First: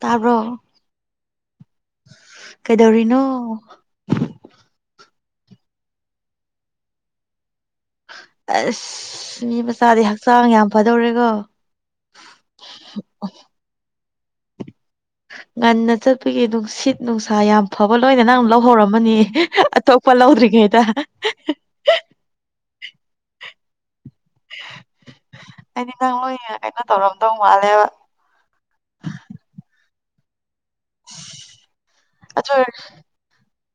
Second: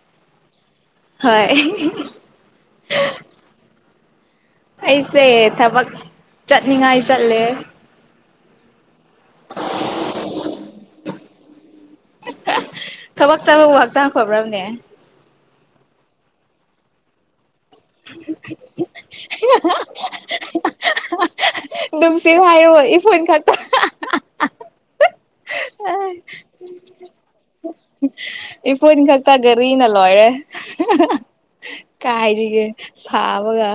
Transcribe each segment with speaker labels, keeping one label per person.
Speaker 1: ꯇꯥꯕ꯭ꯔꯣ
Speaker 2: ꯍꯣꯏ
Speaker 1: ꯀꯩꯗꯧꯔꯤꯅꯣ
Speaker 2: ꯑꯩꯁꯦ ꯊꯕꯛ ꯆꯠꯅꯤꯡꯉꯥꯏ ꯆꯠꯂꯦ
Speaker 1: ꯑꯁ ꯃꯤ ꯃꯆꯥꯗꯤ ꯍꯛꯆꯥꯡ ꯌꯥꯝ ꯐꯗꯧꯔꯦꯀꯣ
Speaker 2: ꯊꯕꯛ ꯆꯥꯕꯕꯨ ꯍꯥꯛ ꯆꯥꯡꯉ ꯐꯕ꯭ꯔꯕꯅꯦ
Speaker 1: ꯉꯟꯅ ꯆꯠꯄꯒꯤ ꯅꯨꯡꯁꯤꯠ ꯅꯨꯡꯁꯥ ꯌꯥꯝ ꯑꯐꯕ ꯂꯣꯏꯅ ꯅꯪ ꯂꯧꯍꯧꯔꯝꯃꯅꯤ ꯑꯇꯣꯞꯄ ꯂꯧꯗ꯭ꯔꯤꯉꯩꯗ
Speaker 2: ꯆꯦꯜ ꯍꯥꯏꯔꯣ ꯏꯐꯣꯟ ꯈꯛꯇ
Speaker 1: ꯍꯥꯏꯗꯤ ꯅꯪ ꯂꯣꯏꯅ ꯀꯩꯅꯣ ꯇꯧꯔꯝꯗꯧ ꯃꯥꯜꯂꯦꯕ
Speaker 2: ꯏ ꯏ ꯀꯥꯛꯛꯇ ꯀꯔꯤꯅꯂ ꯂꯣꯏꯔꯦ
Speaker 1: ꯑꯗꯨ
Speaker 2: ꯀꯥꯏꯔꯤꯒꯦ
Speaker 1: ꯑꯣꯏꯔ
Speaker 2: ꯁꯥꯕꯒ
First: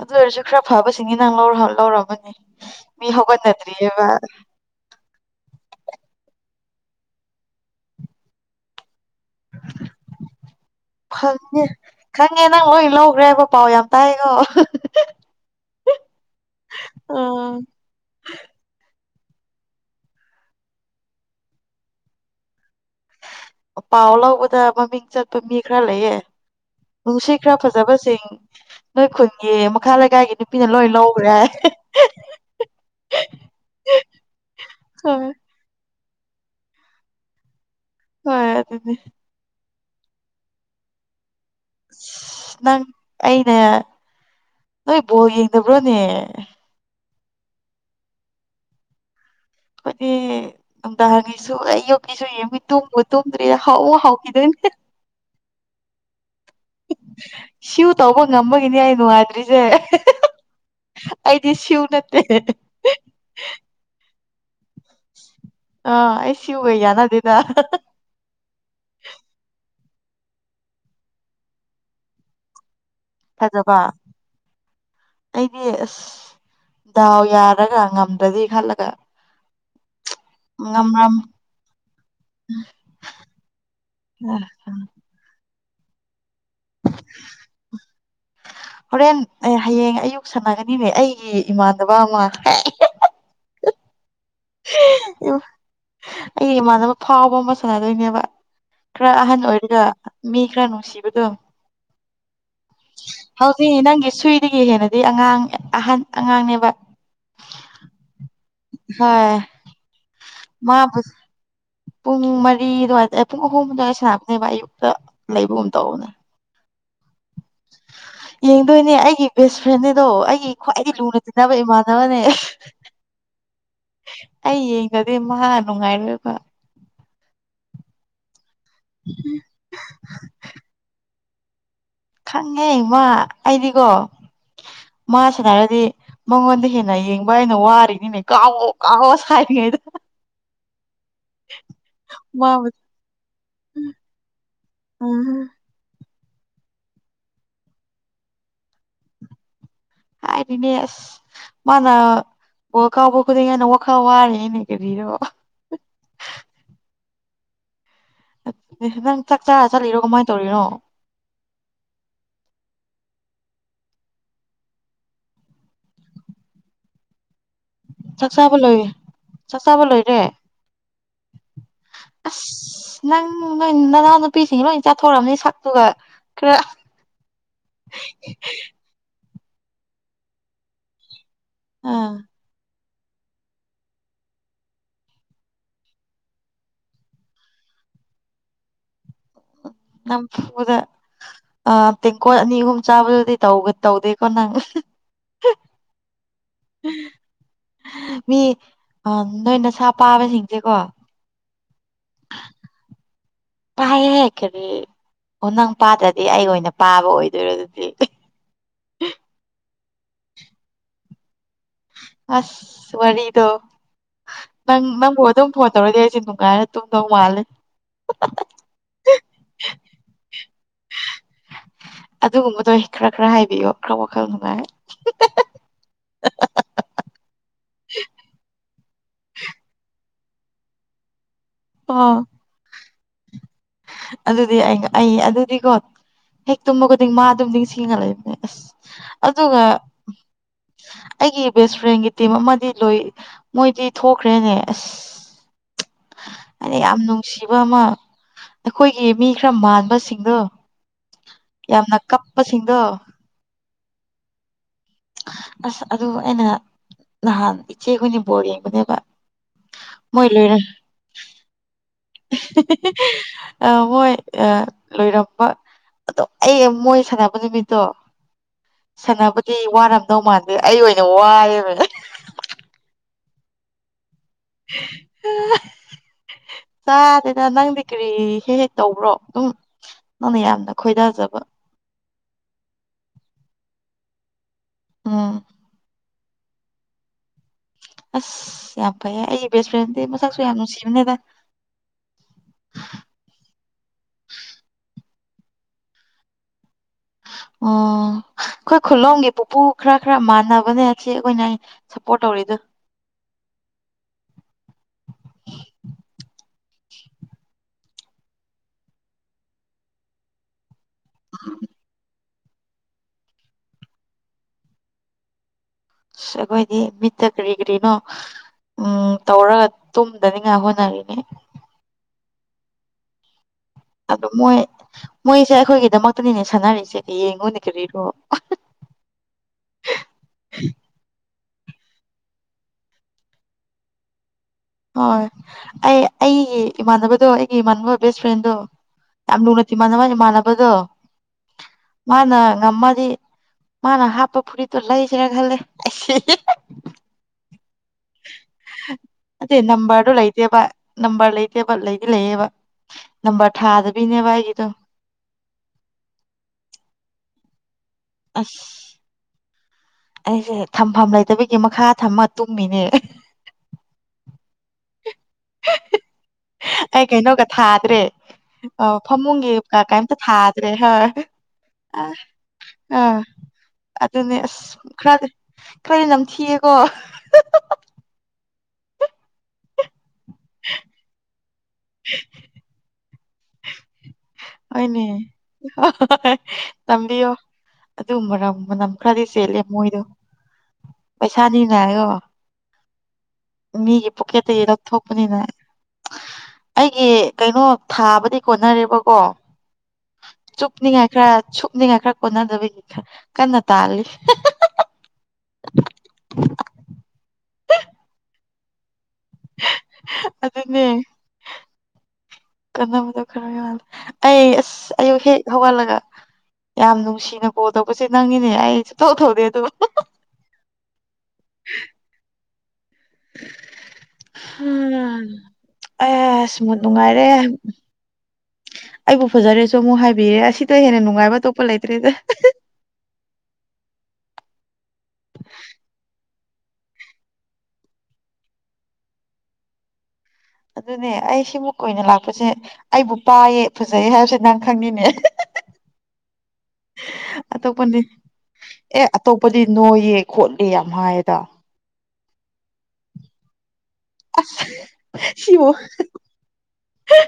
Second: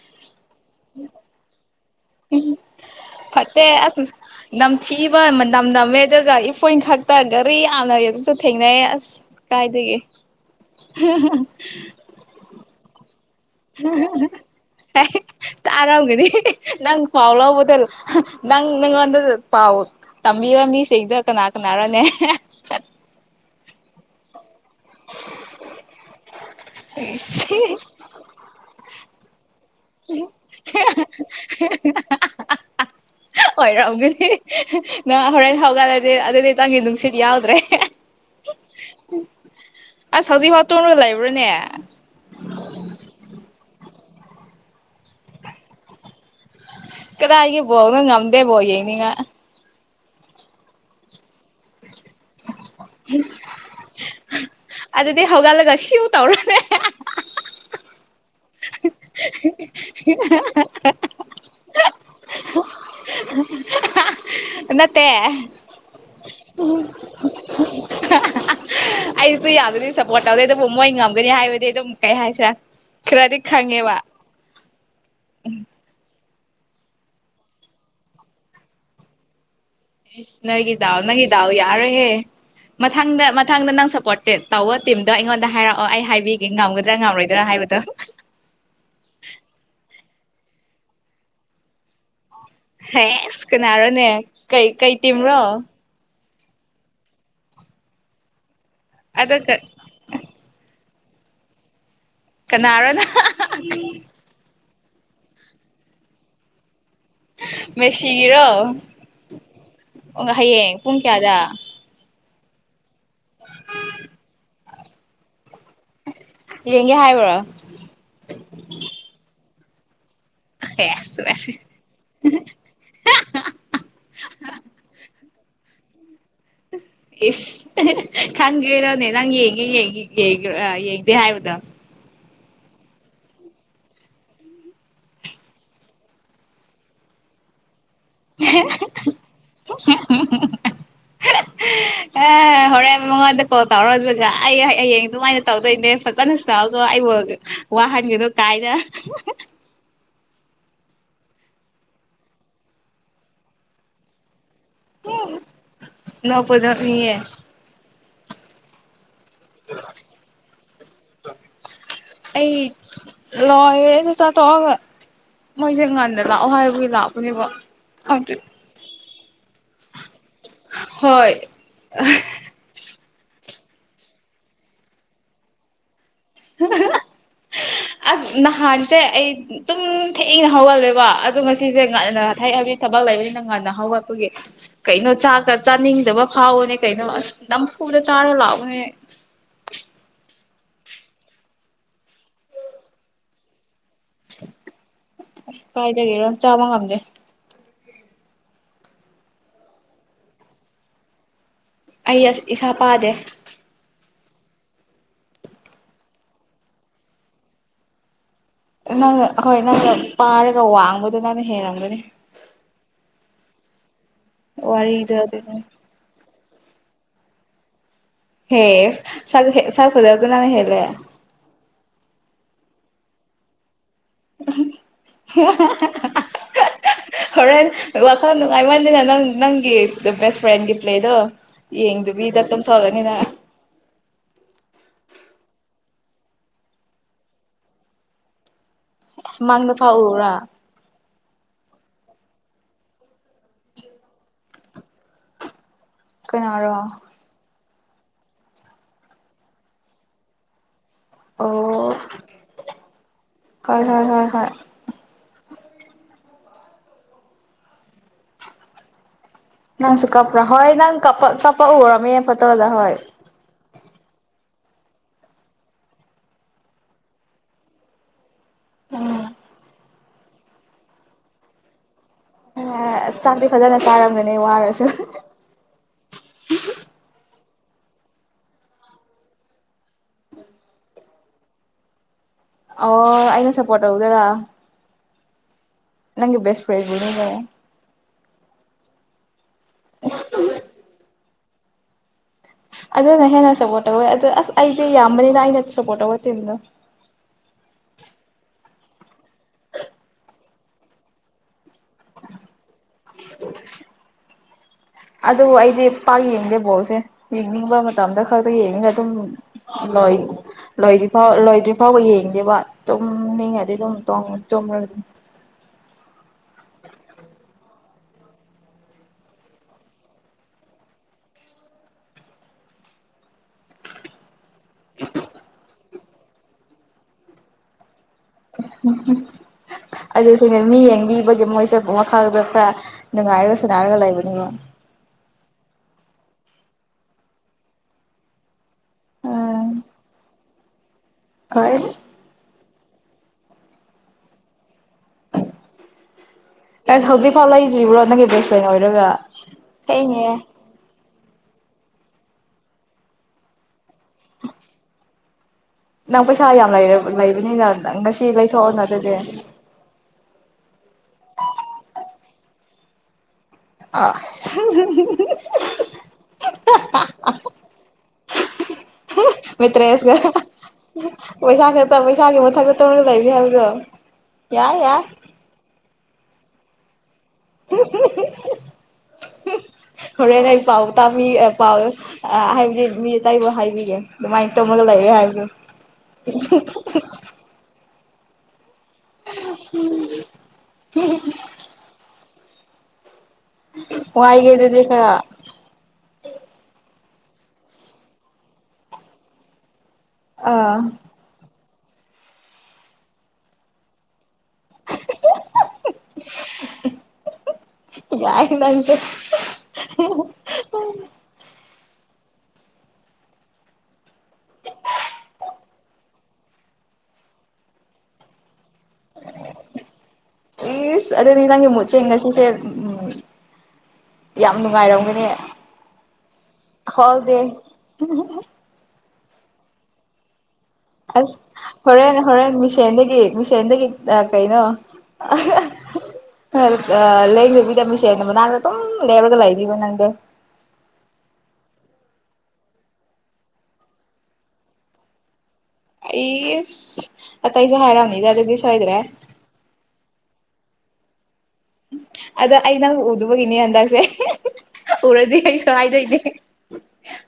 Speaker 1: ꯑꯗꯨ ꯑꯣꯏꯔꯁꯨ ꯈꯔ ꯐꯕꯁꯤꯅꯤ ꯅꯪ ꯂꯧ ꯂꯧꯔꯃꯅꯤ ꯃꯤ
Speaker 2: ꯐꯠꯇꯦ ꯑꯁ
Speaker 1: ꯍꯧꯒꯠꯅꯗ꯭ꯔꯤꯑꯕ
Speaker 2: ꯅꯝꯊꯤꯕ ꯅꯝ ꯅꯝꯃꯦ ꯑꯗꯨꯒ ꯏꯐꯣꯏꯟ ꯈꯛꯇ ꯒꯥꯔꯤ ꯌꯥꯝꯅ ꯑꯗꯨꯁꯨ ꯊꯦꯡꯅꯩꯌꯦ ꯑꯁ ꯀꯥꯏꯗꯒꯤ
Speaker 1: ꯐꯪꯉꯦ ꯈꯪꯉꯦ ꯅꯪ ꯂꯣꯏ ꯂꯧꯈ꯭ꯔꯦꯕ ꯄꯥꯎ ꯌꯥꯝ ꯇꯥꯏꯀꯣ
Speaker 2: ꯑꯔꯝꯒꯅꯤ ꯅꯪ ꯐꯥꯎ
Speaker 1: ꯎꯝ
Speaker 2: ꯂꯥꯎꯕꯗꯜ ꯅꯪ ꯅꯪ ꯑꯩꯉꯣꯟꯗ ꯄꯥꯎ ꯇꯝꯕꯤꯕ ꯃꯤꯁꯤꯡꯗ ꯀꯅꯥ ꯀꯅꯥꯔꯣꯅꯦ
Speaker 1: ꯄꯥꯎ ꯂꯧꯕꯗ ꯃꯃꯤꯡ ꯆꯠꯄ ꯃꯤ ꯈꯔ ꯂꯩꯌꯦ ꯅꯨꯡꯁꯤ ꯈꯔ ꯐꯖꯕꯁꯤꯡ ꯅꯣꯏ ꯈꯨꯟ
Speaker 2: [unintelligible] ꯑꯣꯏꯔꯝꯒꯅꯤ
Speaker 1: ꯍꯣꯏ
Speaker 2: ꯅꯪ ꯍꯣꯔꯦꯟ ꯍꯧꯥꯎꯒꯠꯂꯗꯤ ꯑꯗꯨꯗꯤꯇꯪꯒꯤ ꯅꯨꯡꯁꯤꯠ ꯌꯥꯎꯗ꯭ꯔꯦ
Speaker 1: ꯍꯣꯏ ꯌꯥ ꯑꯗꯨꯗꯤ
Speaker 2: ꯑꯁ ꯁꯖꯤ ꯍ ꯇꯒ ꯂꯩꯕ꯭ꯔꯣꯅꯦ
Speaker 1: ꯅꯪ ꯑꯩꯅ ꯅꯣꯏ ꯏꯕꯣ ꯌꯦꯡꯗꯕ꯭ꯔꯣꯅꯦ
Speaker 2: ꯀꯗꯥꯏꯒꯤ ꯄꯒꯅ ꯉꯝꯗꯦꯕꯅꯤꯉ
Speaker 1: ꯑꯩꯈꯣꯏꯗꯤ ꯅꯨꯡꯗꯥꯡ ꯍꯪꯉ ꯁ ꯑꯩꯌꯨ ꯑꯩꯁꯨ ꯌꯦꯡꯉ ꯇꯨꯝꯉ ꯇꯨꯝꯗ꯭ꯔꯦ ꯍꯥꯎꯑꯣ ꯍꯥꯎꯈꯤꯗꯣꯏꯅꯦ
Speaker 2: ꯑꯗꯨꯗꯤ ꯍꯧꯒꯠꯂꯒ ꯁꯤꯎ ꯇꯧꯔꯅꯦ
Speaker 1: ꯉꯝꯕꯒꯅꯤꯌꯥ ꯍꯥꯏ ꯅꯨꯅꯨꯡ ꯑ꯭ꯔꯤꯁꯦ ꯑꯗꯤ ꯁꯤ ꯎ ꯅꯠꯇ
Speaker 2: ꯠꯇꯦ
Speaker 1: ꯁꯤꯨ ꯀꯏ ꯌꯥꯅ ꯇꯤꯗ
Speaker 2: ꯑꯗꯨꯗꯤ ꯁꯞꯄꯣꯔꯠ ꯇꯧꯗꯦ ꯑꯗꯨꯕꯨ ꯃꯣꯏ ꯉꯝꯒꯅꯤ ꯍꯥꯏꯕꯗꯤ ꯑꯗꯨꯝ ꯀꯩ ꯍꯥꯏꯁ꯭ꯔꯥ
Speaker 1: ꯐꯖꯕ ꯑꯩꯗꯤ ꯑꯁ ꯗꯥꯎ ꯌꯥꯔꯒ ꯉꯝꯗ꯭ꯔꯗꯤ ꯈꯜꯂꯒ
Speaker 2: ꯏꯁ ꯅꯪꯒꯤꯗꯎ
Speaker 1: ꯉꯝꯔꯝ
Speaker 2: ꯅꯪꯗꯎ ꯌꯥꯔ ꯍꯦ ꯃꯊꯪꯗ ꯃꯊꯪꯗ ꯅꯪ ꯁꯞꯄꯣꯔꯇꯦꯠ ꯇꯧꯕ ꯇꯤꯝꯗꯣ ꯑꯩꯉꯣꯟꯗ ꯍꯥꯏꯔꯛꯑꯣ ꯑꯣ ꯑꯩ ꯍꯥꯏꯕꯤꯒꯦ ꯉꯝꯒꯗ꯭ꯔꯥ ꯉꯝꯔꯣꯏꯗ꯭ꯔꯥ ꯍꯥꯏꯕꯗꯣ
Speaker 1: ꯍꯣꯔꯦꯟ ꯑꯦ ꯍꯌꯦꯡ ꯑꯌꯨꯛ ꯁꯥꯟꯅꯒꯅꯤꯅꯦ ꯑꯩꯒꯤ ꯏꯃꯥꯟꯅꯕ ꯑꯃ
Speaker 2: ꯑꯦ ꯏꯁ ꯀꯅꯥꯔꯣꯅꯦ ꯀꯩ ꯀꯩ ꯇꯤꯝ꯭ꯔꯣ
Speaker 1: ꯑꯩꯒꯤ ꯏꯃꯥꯟꯅꯕ ꯐꯥꯎꯕ ꯑꯃ ꯁꯥꯟꯅꯗꯣꯏꯅꯦꯕ ꯈꯔ
Speaker 2: ꯑꯗꯣ
Speaker 1: ꯑꯍꯟ ꯑꯣꯏꯔꯒ ꯃꯤ ꯈꯔ ꯅꯨꯡꯁꯤꯕ
Speaker 2: ꯀꯅꯥꯔꯣꯅ
Speaker 1: ꯍꯗ ꯅꯪꯒꯤ ꯁꯨꯏꯗꯒꯤ ꯍꯦꯅꯦ ꯑꯗꯤ ꯑꯉꯥꯡ ꯑꯍꯟ ꯑꯉꯥꯡꯅꯦꯕ
Speaker 2: ꯃꯦꯁꯤꯒꯤꯔꯣ
Speaker 1: ꯍꯣꯏ
Speaker 2: ꯑꯣ ꯍꯌꯦꯡ ꯄꯨꯡ
Speaker 1: ꯃꯥꯕꯨ
Speaker 2: ꯀꯌꯥꯗ
Speaker 1: ꯄꯨꯡ ꯃꯔꯤ ꯑꯗꯨꯋꯥꯏꯗ ꯄꯨꯡ ꯑꯍꯨꯝ ꯑꯗꯨꯋꯥꯏꯗ ꯁꯥꯟꯅꯕꯅꯦꯕ ꯑꯌꯨꯛꯇ ꯂꯩꯕꯒꯨꯝ ꯇꯧꯕꯅꯦ
Speaker 2: ꯇꯤꯔꯦꯡꯒꯦ ꯍꯥꯏꯕ꯭ꯔꯣ
Speaker 1: ꯌꯦꯡꯗꯣꯏꯅꯦ ꯑꯩꯒꯤ ꯕꯦꯁ ꯐ꯭ꯔꯦꯟꯗ ꯑꯗꯣ ꯑꯩꯒꯤ ꯈ꯭ꯋꯥꯏꯗꯒꯤ ꯂꯨꯅ
Speaker 2: ꯑꯦꯁ ꯑꯁ
Speaker 1: ꯇꯤꯟꯅꯕ ꯏꯃꯥꯟꯅꯕꯅꯦ ꯑꯩ ꯌꯦꯡꯒꯗꯤ ꯃꯍꯥꯛ ꯅꯨꯡꯉꯥꯏꯔꯣꯏꯕ
Speaker 2: ꯏ ꯈꯪꯒꯦꯔꯣꯅꯦ ꯅꯪ ꯌꯦꯡꯉꯤ ꯌꯦꯡꯉ ꯌꯦꯡꯣ ꯌꯦꯡꯉ ꯄ ꯍꯥꯏꯕꯗ
Speaker 1: ꯈꯪꯉꯦ ꯏꯃ ꯑꯩꯗꯤꯀꯣ ꯃꯥꯁꯅ ꯍꯥꯏꯔꯗꯤ ꯃꯉꯣꯟꯗ ꯍꯦꯟꯅ ꯌꯦꯡꯕ ꯍꯥꯏꯅ ꯋꯥꯔꯤ ꯀꯥꯎꯣ ꯀꯥꯎꯣ ꯁꯗ
Speaker 2: ꯑꯦ ꯍꯣꯔꯦꯟ ꯃꯉꯣꯟꯗ ꯀꯣꯜ ꯇꯧꯔꯣ ꯑꯗꯨꯒ ꯑꯩ ꯍꯌꯦꯡ
Speaker 1: ꯎꯝ
Speaker 2: ꯑꯗꯨꯃꯥꯏꯅ ꯇꯧꯗꯣꯏꯅꯦ ꯐꯖ ꯀꯩꯅ ꯆꯗꯣ ꯑꯩꯕꯨ ꯋꯥꯍꯟꯒꯦꯗꯣ ꯀꯥꯏꯅ
Speaker 1: ꯍꯥꯏꯗꯤꯅꯦ ꯑꯁ ꯃꯥꯅ ꯕ ꯀꯥꯎꯕ ꯈꯨꯗꯤꯡ ꯍꯥꯏꯅ ꯋꯥꯈꯜ ꯋꯥꯔꯦꯅꯦ
Speaker 2: ꯎ ꯅꯄꯗꯦ
Speaker 1: ꯅꯪ ꯆꯥꯛ ꯆꯥꯔ ꯆꯠꯂꯤꯔꯣ ꯀꯃꯥꯏꯅ ꯇꯧꯔꯤꯅꯣ
Speaker 2: ꯂꯣꯏꯔꯦ ꯑ ꯅ ꯆꯥꯊꯣꯛꯑꯒ ꯃꯣꯏꯁꯦ ꯉꯥꯟꯗ ꯂꯥꯛꯑꯣ ꯍꯥꯏꯕꯒꯤ ꯂꯥꯛꯄꯅꯦꯕ
Speaker 1: ꯆꯥꯛ
Speaker 2: ꯑꯗꯨ
Speaker 1: ꯆꯕ ꯂ ꯆꯥꯛ ꯆꯕ ꯂꯅꯦꯦ
Speaker 2: ꯍꯣꯏ
Speaker 1: ꯑꯁ ꯅꯪ ꯅꯣꯏ ꯅꯅꯥꯎ ꯅꯨꯄꯤꯁꯤꯡ ꯂꯣꯏ ꯆꯥꯊꯣꯔꯛꯑꯕꯅꯤ ꯁꯛꯇꯨꯒ ꯈꯔ
Speaker 2: ꯑ ꯅꯍꯥꯟꯇ ꯑꯩ ꯑꯗꯨꯨꯝ ꯊꯦꯡꯏꯅ ꯍꯧꯒꯜꯂꯦꯕ ꯑ ꯉꯁꯤꯁꯦ
Speaker 1: ꯑꯥ
Speaker 2: ꯉꯟꯅ ꯊꯥꯏꯑꯕꯤ ꯊꯕꯛ ꯂꯩꯕꯅꯤꯅ ꯉꯟꯅ ꯍꯧꯒꯠꯄꯒꯤ ꯀꯩꯅꯣ ꯆꯥꯛ ꯆꯥꯅꯤꯡꯗꯕ ꯐꯥꯎꯕꯅꯦ ꯀꯩꯅꯣ ꯑꯁ ꯅꯝ ꯀꯔ ꯆꯥꯔꯣ ꯂꯥꯕ ꯍꯥꯏ
Speaker 1: ꯅꯝꯐꯨꯗ ꯇꯦꯡꯀꯣꯠ ꯑꯅꯤ ꯑꯍꯨꯝ ꯆꯥꯕꯗꯗꯤ ꯇꯧꯒꯗ ꯇꯧꯗ ꯀꯣ ꯅꯉ
Speaker 2: ꯑꯁ ꯀꯥꯏꯗꯒꯤꯔꯣ ꯆꯥꯕ ꯉꯝꯗꯦ
Speaker 1: ꯃꯤ ꯅꯣꯏ ꯅ ꯁꯥ ꯄꯥꯕꯁꯤꯡꯁꯦꯀꯣ
Speaker 2: ꯑꯩ ꯑꯁ ꯏꯁꯥ ꯄꯥꯗꯦ
Speaker 1: ꯑꯩ ꯀꯔꯤ ꯅꯪ ꯄꯥꯗ꯭ꯔꯗꯤ ꯑꯩ ꯑꯣꯏꯅ ꯄꯥꯕ ꯑꯣꯏꯗꯣꯏꯔꯣ ꯑꯗꯨꯗꯤ
Speaker 2: ꯅꯪꯅ ꯑꯩꯣꯏ ꯅꯪꯅ ꯄꯥꯔꯒ ꯋꯥꯡꯕꯗꯣ ꯅꯪ
Speaker 1: ꯑꯁ ꯋꯥꯔꯤꯗꯣ ꯅꯪ
Speaker 2: ꯋꯥꯔꯤꯗꯣ
Speaker 1: ꯅꯪꯕꯨ ꯑꯗꯨꯝ
Speaker 2: ꯑꯗꯨꯅꯦ
Speaker 1: ꯐꯣꯟ ꯇꯧꯔꯗꯤ ꯑꯩꯁꯦ ꯅꯨꯡꯉꯥꯏꯔ ꯇꯨꯗꯧ ꯃꯥꯂꯦ
Speaker 2: ꯍꯦ ꯁ ꯍ ꯁꯔꯐꯖꯎꯖꯅꯅ ꯍꯦꯂ
Speaker 1: ꯑꯗꯨꯒꯨꯝꯕꯗꯣ ꯑꯩ ꯈꯔ ꯈꯔ ꯍꯥꯏꯕꯤꯌꯣ ꯭ꯔ ꯈꯉꯥꯏ [unintelligible] [inaudible]
Speaker 2: ꯍꯣꯔꯦꯟ ꯋꯥꯈꯜ ꯅꯨꯡꯉꯥꯏꯃꯟꯗꯦꯅ ꯅꯪ ꯅꯪꯒꯤ ꯕꯦꯁ ꯐ꯭ꯔꯦꯟꯒꯤ ꯄ꯭ꯂꯦꯗꯣ
Speaker 1: ꯑꯣ
Speaker 2: ꯌꯦꯡꯗꯨꯕꯤꯗ ꯑꯗꯨꯝ ꯊꯣꯛꯒꯅꯤꯅ
Speaker 1: ꯑꯗꯨꯗꯤ ꯑꯩ ꯑꯩ ꯑꯗꯨꯗꯤꯀꯣ ꯍꯦꯛ ꯇꯨꯝꯕ ꯈꯨꯗꯤꯡ ꯃꯥ ꯑꯗꯨꯝꯗꯤꯡ ꯁꯦꯡꯒꯠꯂꯛꯏꯕꯅꯦ ꯑꯁ
Speaker 2: ꯑꯁ
Speaker 1: ꯑꯗꯨꯒ
Speaker 2: ꯃꯥꯡꯗ ꯐꯥꯎ ꯎꯕ꯭ꯔꯥ
Speaker 1: ꯑꯩꯒꯤ ꯕꯦꯁ ꯐ꯭ꯔꯦꯟꯒꯤ ꯇꯤꯝ ꯑꯃꯗꯤ ꯂꯣꯏ ꯃꯣꯏꯗꯤ ꯊꯣꯛꯈ꯭ꯔꯦꯅꯦ ꯑꯁ
Speaker 2: ꯀꯅꯥꯔꯣ
Speaker 1: ꯑꯗ ꯌꯥꯝ
Speaker 2: ꯑꯣ
Speaker 1: ꯅꯨꯡꯁꯤꯕ ꯑꯃ ꯑꯩꯈꯣꯏꯒꯤ ꯃꯤ ꯈꯔ ꯃꯥꯟꯕꯁꯤꯡꯗꯣ ꯌꯥꯝꯅ ꯀꯞꯄꯁꯤꯡꯗꯣ
Speaker 2: ꯍꯣꯏ ꯍꯣꯏ ꯍꯣꯏ ꯍꯣꯏ
Speaker 1: ꯑꯁ ꯑꯗꯨ ꯑꯩꯅ ꯅꯍꯥꯟ ꯏꯆꯦꯈꯣꯏꯅ ꯕꯣꯔ ꯌꯦꯡꯕꯅꯦꯕ
Speaker 2: ꯅꯪꯁꯨ ꯀꯄ꯭ꯔꯥ ꯍꯣꯏ ꯅꯪ ꯀ ꯀ
Speaker 1: ꯑ ꯃꯣꯏ ꯑ ꯂꯣꯏꯔꯝꯕ ꯑꯗꯣ ꯑꯩ ꯃꯣꯏ ꯁꯥꯟꯅꯕ ꯅꯨꯃꯤꯠꯇꯣ
Speaker 2: ꯎꯝ
Speaker 1: ꯁꯥꯟꯅꯕꯗꯤ ꯋꯥꯔꯝꯗꯧ ꯃꯥꯟꯗꯦ ꯑꯩ ꯑꯣꯏꯅ ꯋꯥꯏꯌꯦꯕꯅꯦ
Speaker 2: ꯆꯥꯛꯇꯔꯤ ꯐꯖꯅ ꯆꯥꯔꯝꯅꯦ ꯋꯥꯔꯁ
Speaker 1: ꯅꯪ ꯗꯤ ꯀ꯭ꯔꯤ ꯍꯦꯛ ꯍꯦꯛ ꯇꯧꯕ꯭ꯔꯣ ꯑꯗꯨꯝ ꯅꯪꯅ ꯌꯥꯝꯅ ꯈꯣꯏꯗꯥꯖꯕ [unintelligible] [inaudible]
Speaker 2: ꯑꯣ ꯑꯩꯅ ꯁꯞꯄꯣꯔꯠ ꯇꯧꯗꯣꯏꯔꯥ
Speaker 1: ꯑꯥ [unintelligible] [inaudible]
Speaker 2: ꯅꯪꯒꯤ ꯦꯁ ꯐ꯭ꯔ
Speaker 1: ꯑꯁ ꯌꯥꯝ ꯐꯩꯌꯦ ꯑꯩ ꯦꯁ ꯐ꯭ꯔꯦꯟꯗꯤꯦ ꯃꯁꯛꯁꯨ ꯌꯥꯝꯅꯅꯨꯡ ꯁꯤꯕꯅꯦꯗ
Speaker 2: ꯑꯗꯨꯅ ꯍꯦꯟꯅ ꯁꯞꯄꯣꯔꯠ ꯇꯧꯋꯦ ꯑꯗꯨ ꯑꯁ ꯑꯩꯗꯤ ꯌꯥꯝꯕꯅꯤꯅ ꯑꯩꯅ ꯁꯞꯄꯣꯔꯠ ꯇꯧꯋꯦ ꯇꯤꯕꯗꯣ
Speaker 1: ꯑꯣ ꯑꯩꯈꯣꯏ ꯈꯨꯂꯣꯝꯒꯤ ꯄꯨꯄꯨ ꯈꯔ ꯈꯔ ꯃꯥꯟꯅꯕꯅꯦ ꯑꯁꯤ ꯑꯩꯈꯣꯏꯅ ꯁꯞꯄꯣꯔꯠ ꯇꯧꯔꯤꯗꯣ
Speaker 2: ꯑꯗꯨ ꯑꯩꯗꯤ ꯄ ꯌꯦꯡꯗꯦ ꯕꯧꯁꯦ ꯌꯦꯡꯅꯤꯡꯕ ꯃꯇꯝꯗ ꯈꯛꯇ ꯌꯦꯡꯅꯤꯡꯅ ꯑꯗꯨꯝ ꯂꯣꯏ ꯂꯣꯏꯗ꯭ ꯐꯥꯎ ꯂꯣꯏꯗ꯭ꯔꯤ ꯐꯥꯎꯕ ꯌꯦꯡꯉꯤ ꯗꯤ ꯋꯥ ꯇꯣꯡꯅꯤꯡ ꯍꯥꯏꯗꯤ ꯑꯗꯨꯝ ꯇꯣꯡ ꯇꯣꯡꯉ
Speaker 1: ꯑꯩꯈꯣꯏꯗꯤ ꯃꯤꯠꯇ ꯀꯔꯤ ꯀꯔꯤꯅꯣ ꯎꯝ ꯇꯧꯔꯒ ꯇꯨꯝꯗꯅꯤꯉꯥꯏ ꯍꯣꯠꯅꯔꯤꯅꯦ ꯑꯗꯨ ꯃꯣꯏ ꯃꯣꯏꯁꯦ ꯑꯩꯈꯣꯏꯒꯤꯗꯃꯛꯇꯅꯤꯅꯦ ꯁꯥꯟꯅꯔꯤꯛꯁꯦ ꯌꯦꯡꯉꯨꯅꯦ ꯀꯔꯤꯅꯣ
Speaker 2: ꯎ ꯑꯗꯨꯁꯨꯅꯦ ꯃꯤ ꯌꯦꯡꯕꯤ ꯑꯩꯒꯤ ꯃꯣꯏꯁꯦ ꯃꯈꯥꯗ ꯈꯔ ꯅꯨꯡꯉꯥꯏꯔꯒ ꯁꯨꯅꯥꯔꯒ ꯂꯩꯕꯅꯤꯅ
Speaker 1: ꯍꯣꯏ ꯑꯩ ꯑꯩꯒꯤ ꯏꯃꯥꯟꯅꯕꯗꯣ ꯑꯩꯒꯤ ꯏꯃꯥꯟꯅꯕ ꯕꯦꯁ ꯐ꯭ꯔꯦꯟꯗꯣ ꯌꯥꯝꯅ ꯃꯇꯨꯡꯏꯟꯅ
Speaker 2: ꯎꯝ
Speaker 1: ꯃꯥꯅ ꯃꯥꯅꯤ ꯃꯥꯅꯕꯗꯨꯣ
Speaker 2: ꯍꯣꯏ
Speaker 1: ꯉꯃꯗꯤ ꯃꯥꯅ ꯍꯥꯞꯄ ꯐꯨꯔꯤꯠꯇꯣ ꯂꯩꯁꯔꯥ ꯈꯜꯂꯦ
Speaker 2: ꯑꯁ ꯍꯧꯖꯤꯛꯐꯥꯎ ꯂꯩꯗ꯭ꯔꯤꯕ꯭ꯔꯣ ꯅꯪꯒꯤ ꯕꯦꯁ ꯐ꯭ꯔꯦꯟ ꯑꯣꯏꯔꯒ
Speaker 1: ꯑ ꯅꯝꯕꯔꯗꯨꯣ
Speaker 2: ꯊꯦꯡꯉꯦ
Speaker 1: ꯂꯩꯇꯦꯕ ꯅꯝꯕꯔ ꯂꯩꯇꯦꯕ ꯂꯩ ꯂꯩꯌꯦꯕ ꯅꯝꯕꯔ ꯊꯥꯗꯕꯤꯅꯦꯕ ꯑꯩꯒꯤꯗꯣ
Speaker 2: ꯅꯪ ꯄꯩꯁꯥ ꯌꯥꯝ ꯂꯩ ꯂꯩꯕꯅꯤꯅ ꯉꯁꯤ
Speaker 1: ꯑꯁ
Speaker 2: ꯂꯩꯊꯣꯛꯑꯣꯅ ꯑꯗꯨꯗꯤ
Speaker 1: ꯑꯩꯁꯦ ꯊꯝꯐꯝ ꯂꯩꯇꯕꯤꯒꯤ ꯃꯈꯥ ꯊꯝꯃ ꯇꯨꯝꯃꯤꯅꯦ
Speaker 2: ꯑ
Speaker 1: ꯑꯩ ꯀꯩꯅꯣꯒ ꯊꯥꯗ꯭ꯔꯦ ꯑ ꯐꯃꯨꯡꯒꯤ ꯀ ꯀꯩꯝꯇ
Speaker 2: ꯃꯦꯇ꯭ꯔꯦꯁꯀ
Speaker 1: ꯊꯥꯗ꯭ꯔꯦ ꯍꯣꯏ
Speaker 2: ꯄꯩꯁꯥ
Speaker 1: ꯑ
Speaker 2: ꯈꯛꯇ ꯄꯩꯁꯥꯒꯤ ꯃꯊꯛꯇ
Speaker 1: ꯑ
Speaker 2: ꯇꯧꯔꯒ ꯂꯩꯕꯅꯤ ꯍꯥꯏꯕꯗꯣ
Speaker 1: ꯑꯗꯨ ꯑꯗꯨꯁ
Speaker 2: ꯌꯥꯏ ꯌꯥꯏ
Speaker 1: ꯈꯔꯗ ꯀꯔ ꯅꯝ ꯊꯤꯌꯦꯀꯣ
Speaker 2: ꯍꯔꯦ ꯊ ꯄꯥꯎ ꯇ ꯃꯤ ꯄꯥꯎꯋꯦ ꯍꯥꯏꯕꯗꯤ ꯃꯤ ꯑꯇꯥꯏꯕ ꯍꯥꯏꯕꯤꯒꯦ ꯑꯗꯨꯃꯥꯏꯅ ꯇꯧꯃꯒ
Speaker 1: ꯍꯣꯏꯅꯦ
Speaker 2: ꯂꯩꯔꯦ ꯍꯥꯏꯁꯨ
Speaker 1: ꯍꯣꯏ ꯇꯝꯕꯤꯌꯣ ꯑꯗꯨ ꯃꯔꯝ ꯃꯅꯝ ꯈꯔꯗꯤ ꯆꯦꯠꯂꯦ ꯃꯣꯏꯗꯣ ꯄꯩꯁꯥꯅꯤꯅ ꯍꯥꯏꯔꯣ ꯃꯤꯒꯤ
Speaker 2: ꯋꯥꯏꯒꯦ
Speaker 1: ꯄꯣꯀꯦꯠꯇꯒꯤ
Speaker 2: ꯑꯗꯨꯗꯤ ꯈꯔ
Speaker 1: ꯂꯧꯊꯣꯛꯄꯅꯤꯅ ꯑꯩꯒꯤ ꯀꯩꯅꯣ ꯊꯥꯕꯗꯤ ꯀꯣꯟꯅꯔꯦꯕꯀꯣ
Speaker 2: ꯑꯥ
Speaker 1: ꯆꯨꯞꯅꯤꯡꯉꯥꯏ ꯈꯔ ꯆꯨꯞꯅꯤꯡꯉꯥꯏ ꯈꯔ ꯀꯣꯟꯅꯗꯕꯅꯤ ꯈ ꯀꯟꯅ ꯇꯥꯜꯂꯤ
Speaker 2: ꯌꯥꯥꯏ ꯅꯁ
Speaker 1: ꯑꯗꯨ ꯑꯗꯨꯅꯦ ꯀꯗ ꯈꯔ ꯑꯩ ꯑꯁ ꯑꯌꯨꯛ ꯍꯦꯛ ꯍꯧꯒꯠꯜꯂꯒ ꯌꯥꯝ ꯅꯨꯡꯁꯤꯅ ꯀꯣ ꯇꯧꯕꯁꯦ ꯅꯪꯅꯤꯅꯦ ꯑꯩ ꯁꯧ ꯊꯧꯗꯦ ꯇꯨ
Speaker 2: ꯏꯁ ꯑꯗꯨꯗꯤ ꯅꯪꯒꯤ ꯃꯨꯠꯁꯦ ꯉꯁꯤꯁꯦ ꯎꯝ ꯌꯥꯝ ꯅꯨꯡꯉꯥꯏꯔꯝꯒꯅꯦ
Speaker 1: ꯑꯁ ꯅꯨꯡꯉꯥꯏꯔꯦ ꯑꯩꯕꯨ ꯐꯖꯔꯦꯁꯨ ꯑꯃꯨꯛ ꯍꯥꯏꯕꯤꯔꯦ ꯑꯁꯤ
Speaker 2: ꯑꯁ ꯍꯣꯔꯦꯟ ꯍꯣꯔꯦꯟ ꯃꯤꯁꯗꯗꯒꯤ ꯃꯤꯁꯦꯟꯗꯒꯤ ꯑ ꯀꯩꯅꯣ ꯂꯩꯗꯕꯤꯗ ꯃꯤꯁꯦꯅ ꯃ ꯅꯪꯗ ꯑꯗꯨꯝ ꯂꯩꯔꯒ ꯂꯩꯕ ꯅꯪꯗꯦ
Speaker 1: ꯑꯗꯨꯅꯦ ꯑꯩ ꯁꯤꯃꯨꯛꯏ ꯑꯣꯏꯅ ꯂꯥꯛꯄꯁꯦ ꯑꯩꯕꯨ ꯄꯥꯏꯌꯦ ꯐꯖꯩꯑ ꯍꯥꯏꯕꯁꯦ ꯅꯪ ꯈꯪꯅꯤꯡꯅꯦ
Speaker 2: ꯑꯩꯁ ꯑꯇꯩꯁꯨ
Speaker 1: ꯑꯇꯣꯞꯄꯅꯤ
Speaker 2: ꯍꯥꯏꯔꯝꯅꯤꯗ ꯑꯗꯨꯗꯤ ꯁꯣꯏꯗ꯭ꯔꯦ
Speaker 1: ꯑꯦ ꯑꯇꯣꯞꯄꯗꯤ ꯅꯣꯏꯌꯦ ꯈꯣꯠꯂꯨ ꯑꯦ ꯌꯥꯝ ꯍꯥꯏꯌꯦꯗ
Speaker 2: ꯑꯗ ꯑꯩ ꯅꯪ ꯎꯗꯕꯒꯤꯅꯦ ꯍꯟꯗꯛ ꯦ ꯎꯔꯗꯤ
Speaker 1: ꯁꯤꯕꯨ
Speaker 2: ꯀꯩꯁꯨ ꯍꯥꯏꯗꯣꯏꯅꯦ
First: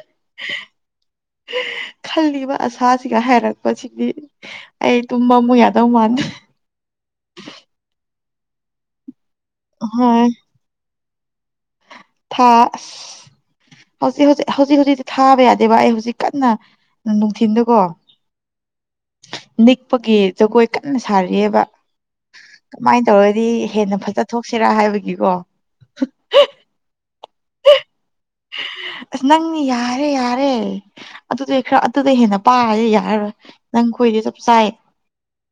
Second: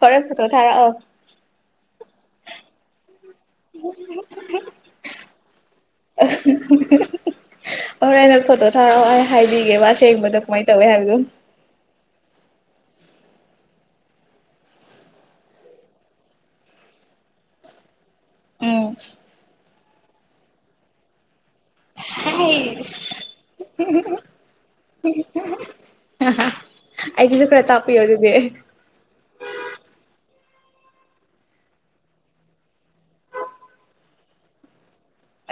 Speaker 2: ꯍꯔꯦ ꯐꯇ ꯊꯔ ꯑ
Speaker 1: ꯁꯤꯒ ꯍꯥꯏꯔꯛꯄꯁꯤꯗꯤ ꯑꯩ ꯇꯨꯝꯕ ꯑꯃꯨꯛ ꯌꯥꯗꯧ ꯃꯥꯥꯟꯜꯂꯦ
Speaker 2: [inaudible] ꯐꯣꯇꯣ ꯊꯥꯔꯛꯑꯣ ꯑꯩ ꯍꯥꯏꯕꯤꯒꯦꯕ
Speaker 1: ꯍꯣꯏ
Speaker 2: ꯑꯁꯦꯡꯕꯗꯣ ꯀꯃꯥꯏꯅ ꯇꯧꯋꯦ ꯍꯥꯏꯕꯗꯣ
Speaker 1: ꯍ ꯍꯧꯖꯤꯛ ꯍꯧꯖꯤꯛ ꯍꯧꯖꯤꯛ ꯍꯧꯖꯤꯛꯇꯤ ꯊꯥꯕ ꯌꯥꯗꯦꯕ ꯑꯩ ꯍꯧꯖꯤꯛ ꯀꯟꯅ ꯅꯨꯡꯊꯤꯤꯟꯗꯀꯣ
Speaker 2: ꯎꯝ
Speaker 1: ꯅꯤꯛꯄꯒꯤ ꯖꯒꯣꯏ ꯀꯟꯅ ꯁꯥꯔꯤꯑꯕ ꯀꯃꯥꯏꯅ
Speaker 2: ꯍꯥꯏꯁ
Speaker 1: ꯇꯧꯔꯗꯤ ꯍꯦꯟꯅ ꯐꯖ ꯊꯣꯛꯁꯤꯔꯥ ꯍꯥꯏꯕꯒꯤꯀꯣ
Speaker 2: ꯑꯩꯒꯤꯁꯨ ꯈꯔ ꯇꯥꯛꯄꯤꯌꯣ ꯑꯗꯨꯗꯤ
Speaker 1: ꯑꯁ ꯅꯪꯅꯤ ꯌꯥꯔꯦ ꯌꯥꯔꯦ ꯑꯗꯨꯗꯤ ꯈꯔ ꯑꯗꯨꯗ ꯍꯦꯟꯅ ꯄꯥꯔꯗꯤ ꯌꯥꯔꯔꯣꯏ ꯅꯪ ꯈꯣꯏꯗꯤ ꯆꯞ ꯆꯥꯏ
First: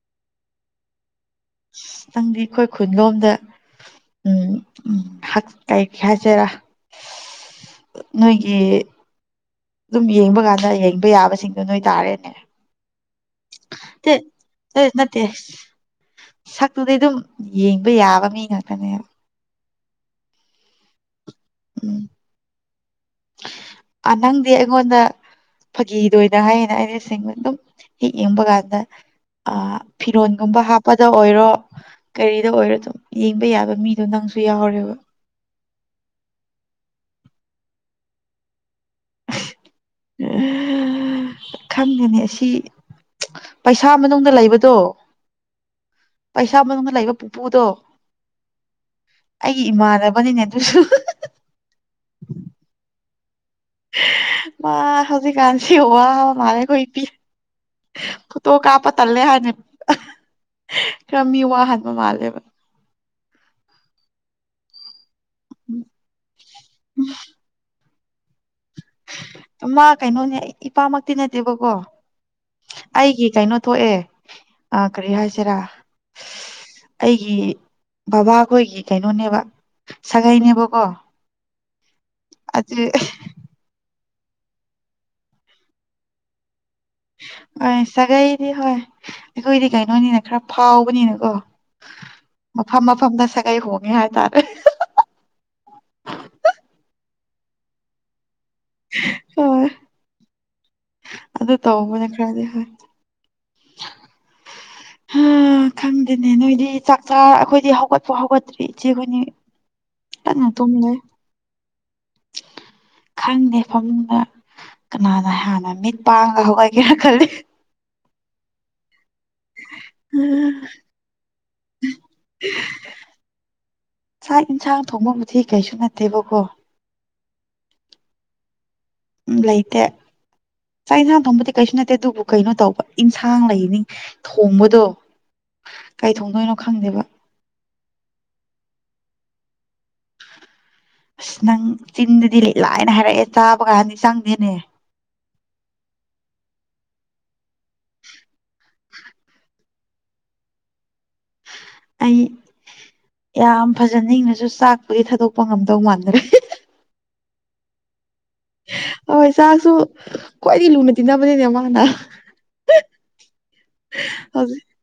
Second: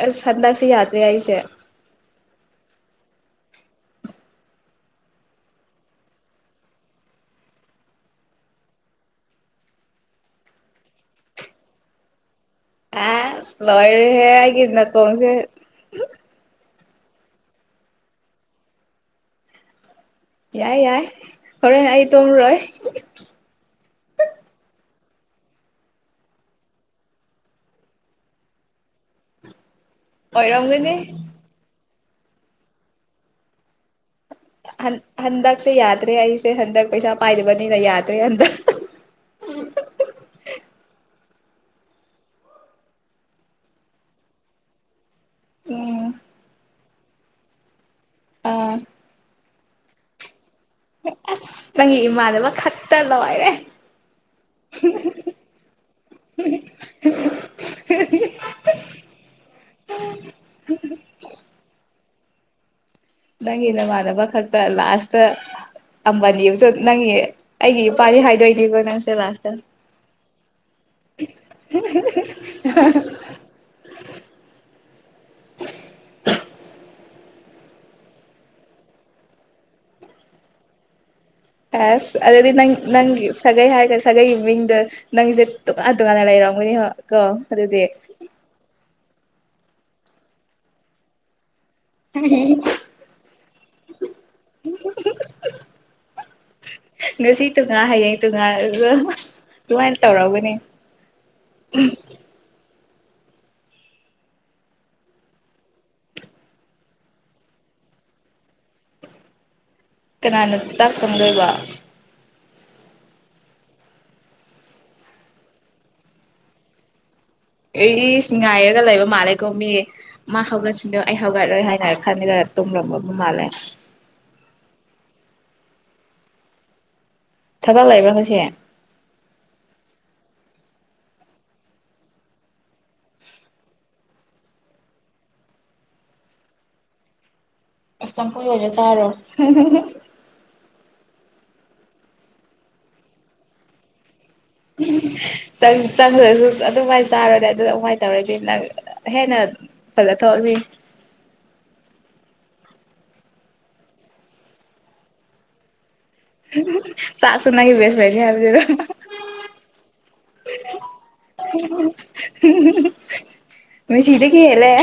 Speaker 2: ꯑ ꯁꯗꯁꯤ ꯌꯥꯗ꯭ꯔ ꯌꯥꯏꯁꯦ
Speaker 1: ꯑ ꯅꯪꯗꯤ ꯑꯩꯈꯣꯏ ꯈꯨꯟꯂꯣꯝꯗ ꯎꯝ ꯎ ꯀꯥꯏꯒꯤ ꯍꯖꯔ ꯅꯣꯏꯒꯤ ꯑꯗꯨꯝ ꯌꯦꯡꯕ ꯀꯥꯟꯗ ꯌꯦꯡꯕ ꯌꯥꯕꯁꯤꯡꯗꯨꯣ ꯅꯣꯏ ꯇꯥꯔꯦꯅꯦ
Speaker 2: ꯑꯁ ꯂꯣꯏꯔꯦꯍꯦ ꯑꯩꯒꯤ
Speaker 1: ꯅꯠꯇ
Speaker 2: ꯅꯥꯀꯣꯡꯁꯦ
Speaker 1: ꯇꯨꯗꯤꯩ ꯑꯗꯨꯝ ꯌꯦꯡꯕ ꯌꯥꯕ ꯃꯤ ꯉꯥꯛꯇꯅꯦꯕ
Speaker 2: ꯌꯥꯏ ꯌꯥꯏ ꯍꯣꯔꯦꯟ ꯑꯩ
Speaker 1: ꯎꯝ
Speaker 2: ꯇꯣꯡꯔꯣꯏ
Speaker 1: ꯅꯪꯗꯤ ꯑꯩꯉꯣꯟꯗ ꯐꯥꯒꯤꯗꯣꯏꯅ ꯍꯥꯏꯌꯦꯅ ꯑꯩꯅꯦꯡ ꯑꯗꯨꯝ ꯍꯦꯛ ꯌꯦꯡꯕ ꯀꯥꯟꯗ ꯑ ꯐꯤꯔꯣꯟꯒꯨꯝꯕ
Speaker 2: ꯑꯣꯏꯔꯝꯒꯅꯤ
Speaker 1: ꯍꯥꯞꯄꯗ ꯑꯣꯏꯔꯣ ꯀꯔꯤꯗ ꯑꯣꯏꯔꯣ ꯑꯗꯨꯝ ꯌꯦꯡꯕ ꯌꯥꯕ ꯃꯤ
Speaker 2: ꯍꯟꯗꯛꯁꯦ ꯌꯥꯗ꯭ꯔꯦ ꯑꯩꯁꯦ ꯍꯟꯗꯛ ꯄꯩꯁꯥ ꯄꯥꯏꯗꯔꯤꯕꯅꯤꯅ ꯌꯥꯗ꯭ꯔꯦ ꯍꯟꯗꯛ
Speaker 1: ꯑ ꯈꯪꯗꯅꯦ ꯁꯤ ꯄꯩꯁꯥ ꯃꯅꯨꯡꯗ ꯂꯩꯕꯗꯣ
Speaker 2: ꯎꯝ
Speaker 1: ꯄꯩꯁꯥ ꯃꯅꯨꯡꯗ ꯂꯩꯕ ꯄꯨꯄꯨꯗꯣ
Speaker 2: ꯑꯥ
Speaker 1: ꯑꯩꯒꯤ ꯏꯃꯥꯟꯅꯕꯅꯤꯅꯦ ꯑꯗꯨꯁꯨ
Speaker 2: ꯑꯁ ꯅꯪꯒꯤ ꯏꯃꯥꯅꯦꯕ ꯈꯛꯇ ꯂꯉꯥꯏꯔꯦ
Speaker 1: ꯃꯥ ꯍꯧꯖꯤꯛ ꯀꯥꯟꯁꯤ ꯍ ꯃꯥꯅꯦꯦ ꯀꯕꯤ [unintelligible] ꯐꯣꯠꯇꯣ ꯀꯥꯞꯄ ꯇꯜꯂꯦ ꯍꯥꯏꯅꯤ ꯈꯔ ꯃꯤ ꯋꯥꯍꯅꯤ ꯃ ꯃꯥꯂꯦꯕ
Speaker 2: ꯅꯪꯒꯤ ꯅꯃꯥꯟꯅꯕ ꯈꯛꯇ ꯂꯥꯁꯇ ꯑꯕꯥꯅꯤ ꯅꯪꯒꯤ ꯑꯩꯒꯤ ꯐꯔ ꯍꯥꯏꯗꯣꯏ
Speaker 1: ꯃꯥ ꯀꯩꯅꯣꯅꯦ ꯏꯄꯥꯃꯛꯇꯤ ꯅꯠꯇꯦꯕꯀꯣ ꯑꯩꯒꯤ ꯀꯩꯅꯣ ꯊꯣꯛꯑꯦ ꯑ ꯀꯔꯤ ꯍꯥꯏꯁꯤꯔꯥ ꯑꯩꯒꯤ ꯕꯕꯥꯈꯣꯏꯒꯤ ꯀꯩꯅꯣꯅꯦꯕ ꯁꯥꯒꯩꯅꯦꯕꯀꯣ
Speaker 2: ꯄꯁ ꯑꯗꯤ ꯅꯪ
Speaker 1: ꯑꯗꯨ
Speaker 2: ꯅꯪ ꯁꯒꯩ ꯍꯥꯏꯒꯁꯦ ꯁꯥꯒꯩꯒꯤ ꯃꯤꯡꯗꯣ ꯅꯪꯁꯦ ꯇꯣꯉꯥꯟ ꯇꯣꯉꯥꯟꯅ ꯂꯩꯔꯝꯒꯅꯤ ꯍꯣ
Speaker 1: ꯍꯣꯏ ꯁꯥꯒꯩꯗꯤ ꯍꯣꯏ ꯑꯩꯈꯣꯏꯗꯤ ꯀꯩꯅꯣꯅꯤꯅ ꯈꯔ ꯐꯥꯎꯕꯅꯤꯅꯀꯣ ꯃꯐꯝ ꯃꯐꯝꯗ ꯁꯒꯩ ꯍꯣꯡꯉꯦ ꯍꯥꯏꯇꯥꯔꯦ [unintelligible]
Speaker 2: ꯉꯁꯤ ꯇꯨ ꯉ ꯍꯌꯦꯡ ꯇꯨꯉꯥ ꯑꯗꯨꯒ
Speaker 1: ꯍꯣꯏ
Speaker 2: ꯑꯗꯨꯃꯥꯏꯅ ꯇꯧꯔꯒꯅꯤ
Speaker 1: ꯑꯗꯨ ꯇꯧꯕꯅꯦ ꯈꯔꯗꯤ ꯍ ꯑ ꯈꯪꯗꯦꯅꯦ ꯅꯣꯏꯗꯤ ꯆꯥꯛ ꯆꯥ ꯑꯩꯈꯣꯏꯗꯤ ꯍꯧꯒꯠꯄꯥꯎ ꯍꯧꯒꯠꯇ꯭ꯔꯤ ꯏꯆꯦ ꯑꯩꯈꯣꯏꯅꯤ
Speaker 2: ꯀꯅꯥꯅ ꯆꯥꯛꯀꯝꯗꯣꯏꯕ
Speaker 1: [unintelligible] ꯈꯪꯗꯦ ꯐꯃꯨꯡꯗ ꯀꯅꯥꯅ ꯍꯥꯟꯅ ꯃꯤꯠ ꯄꯥꯡꯒ ꯍꯧꯒꯠꯒꯦꯅ ꯈꯜꯜꯂꯤ
Speaker 2: ꯉꯥꯏꯔꯒ ꯂꯩꯕ ꯃꯥꯜꯂꯦꯀꯣ ꯃꯤ ꯃꯥ ꯍꯧꯒꯠꯁꯤꯅꯨ ꯑꯩ ꯍꯧꯒꯠꯂꯣꯏ ꯍꯥꯏꯅ ꯈꯜꯂꯒ ꯇꯨꯝꯂꯝꯒꯕ ꯃꯥꯜꯂꯦ
Speaker 1: ꯆꯥꯛ ꯏꯟꯁꯥꯡ ꯊꯣꯡꯕꯕꯨꯗꯤ ꯀꯩꯁꯨ ꯅꯠꯇꯦꯕꯀꯣ
Speaker 2: ꯊꯕꯥꯛ ꯂꯩꯕ꯭ꯔꯥ ꯍꯧꯁꯦ
Speaker 1: ꯎ ꯂꯩꯇꯦ ꯆꯥꯛ ꯌꯦꯟꯁꯥꯡ ꯊꯣꯡꯕꯗꯤ ꯀꯩꯁꯨ ꯅꯠꯇꯦ ꯑꯗꯨꯕꯨ ꯀꯩꯅꯣ ꯇꯧꯕ ꯏꯟꯁꯥꯡ ꯂꯩꯅꯤꯡ ꯊꯣꯡꯕꯗꯣ ꯀꯩ ꯊꯣꯡꯗꯣꯏꯅꯣ ꯈꯪꯗꯦꯕ
Speaker 2: ꯑꯁꯇꯪꯄ ꯑꯣꯏꯦ ꯆꯥꯔꯣ
Speaker 1: ꯑꯁ ꯅꯪ ꯆꯤꯟꯗꯗꯤ ꯂꯤꯠꯂꯥꯏꯅ ꯍꯥꯏꯔꯛꯑꯦ ꯆꯥꯕ ꯀꯥꯟꯅꯤ ꯆꯪꯗꯅ
Speaker 2: ꯆꯥꯡ ꯆꯥꯡꯂ ꯁ ꯑꯗꯨꯃꯥꯏꯅ ꯆꯥꯔꯨꯔꯗꯤ ꯑꯗꯨꯗ ꯑꯗꯨꯃꯥꯏꯅ ꯇꯧꯔꯗꯤ ꯅꯪ ꯍꯦꯟꯅ ꯐꯖ ꯊꯣꯛꯑꯅꯤ
Speaker 1: [inaudible] ꯑꯩ ꯌꯥꯝ ꯐꯖꯅꯪꯅꯁꯨ ꯆꯥꯛꯄꯒꯤ ꯊꯥꯗꯣꯛꯄ ꯉꯝꯗꯧ ꯃꯥꯟꯗ꯭ꯔꯦ
Speaker 2: ꯆꯥꯛꯁꯨꯅꯒ ꯦꯁ ꯍꯥꯏꯗꯤ ꯍꯥꯏꯔꯣ
Speaker 1: ꯍꯣꯏ ꯆꯥꯛꯁꯨ ꯈ꯭ꯋꯥꯏꯗꯒꯤꯩ ꯂꯨꯅ ꯇꯤꯟꯅꯕꯅꯤꯅꯦ ꯃꯥꯅ
Speaker 2: ꯃꯤꯁꯤꯗ ꯀꯦꯂ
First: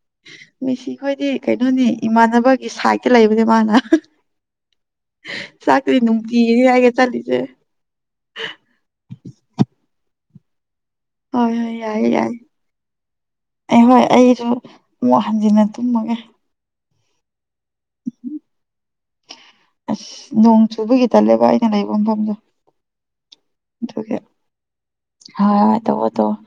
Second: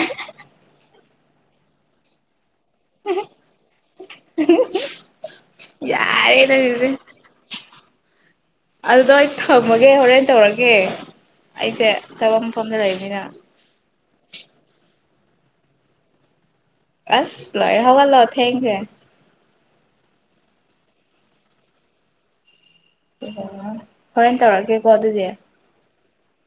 Speaker 1: ꯑꯩꯈꯣꯏꯗꯤ ꯀꯩꯅꯣꯅꯤ ꯏꯃꯥꯟꯅꯕꯒꯤ ꯁꯥꯏꯗꯀꯤ ꯂꯩꯕꯅꯦ ꯃꯥꯅ ꯆꯀꯔꯤ ꯅ ꯎ
Speaker 2: ꯌꯥꯔꯦ
Speaker 1: ꯌꯥꯒꯦ
Speaker 2: ꯅꯪꯒꯤꯁꯦ
Speaker 1: ꯆꯂꯤꯁꯦ
Speaker 2: ꯑꯗꯨꯗꯣ ꯑꯩ ꯊꯝꯃꯒꯦ ꯍꯣꯔꯦꯟ ꯇꯧꯔꯒꯦ
Speaker 1: ꯍꯣꯏ ꯍꯣꯏ
Speaker 2: ꯑꯩꯁꯦ
Speaker 1: ꯌꯥꯏꯌꯦ ꯌꯥꯏꯌꯦ
Speaker 2: ꯊꯕꯛ ꯃꯐꯝꯗ ꯂꯩꯅꯤꯅ
Speaker 1: ꯑꯩ ꯍꯣꯏ ꯑꯩꯁꯨ ꯑꯃꯨꯛ ꯍꯟꯖꯤꯟꯅ ꯇꯨꯝꯃꯒꯦ
Speaker 2: ꯑꯁ ꯂꯣꯏ ꯍꯕ ꯂꯣ ꯊꯦꯡꯨ
Speaker 1: ꯅꯣꯡ ꯆꯨꯕꯒꯤ ꯇꯜꯂꯦꯕ ꯑꯩꯅ ꯂꯩꯕ ꯃꯐꯝꯗꯣ
Speaker 2: ꯑꯣ
Speaker 1: ꯑꯗꯨꯒꯤ
Speaker 2: ꯍꯣꯔꯦꯟ ꯇꯧꯔꯛꯀꯦꯀꯣ ꯑꯗꯨꯗꯤ
Speaker 1: ꯇꯣ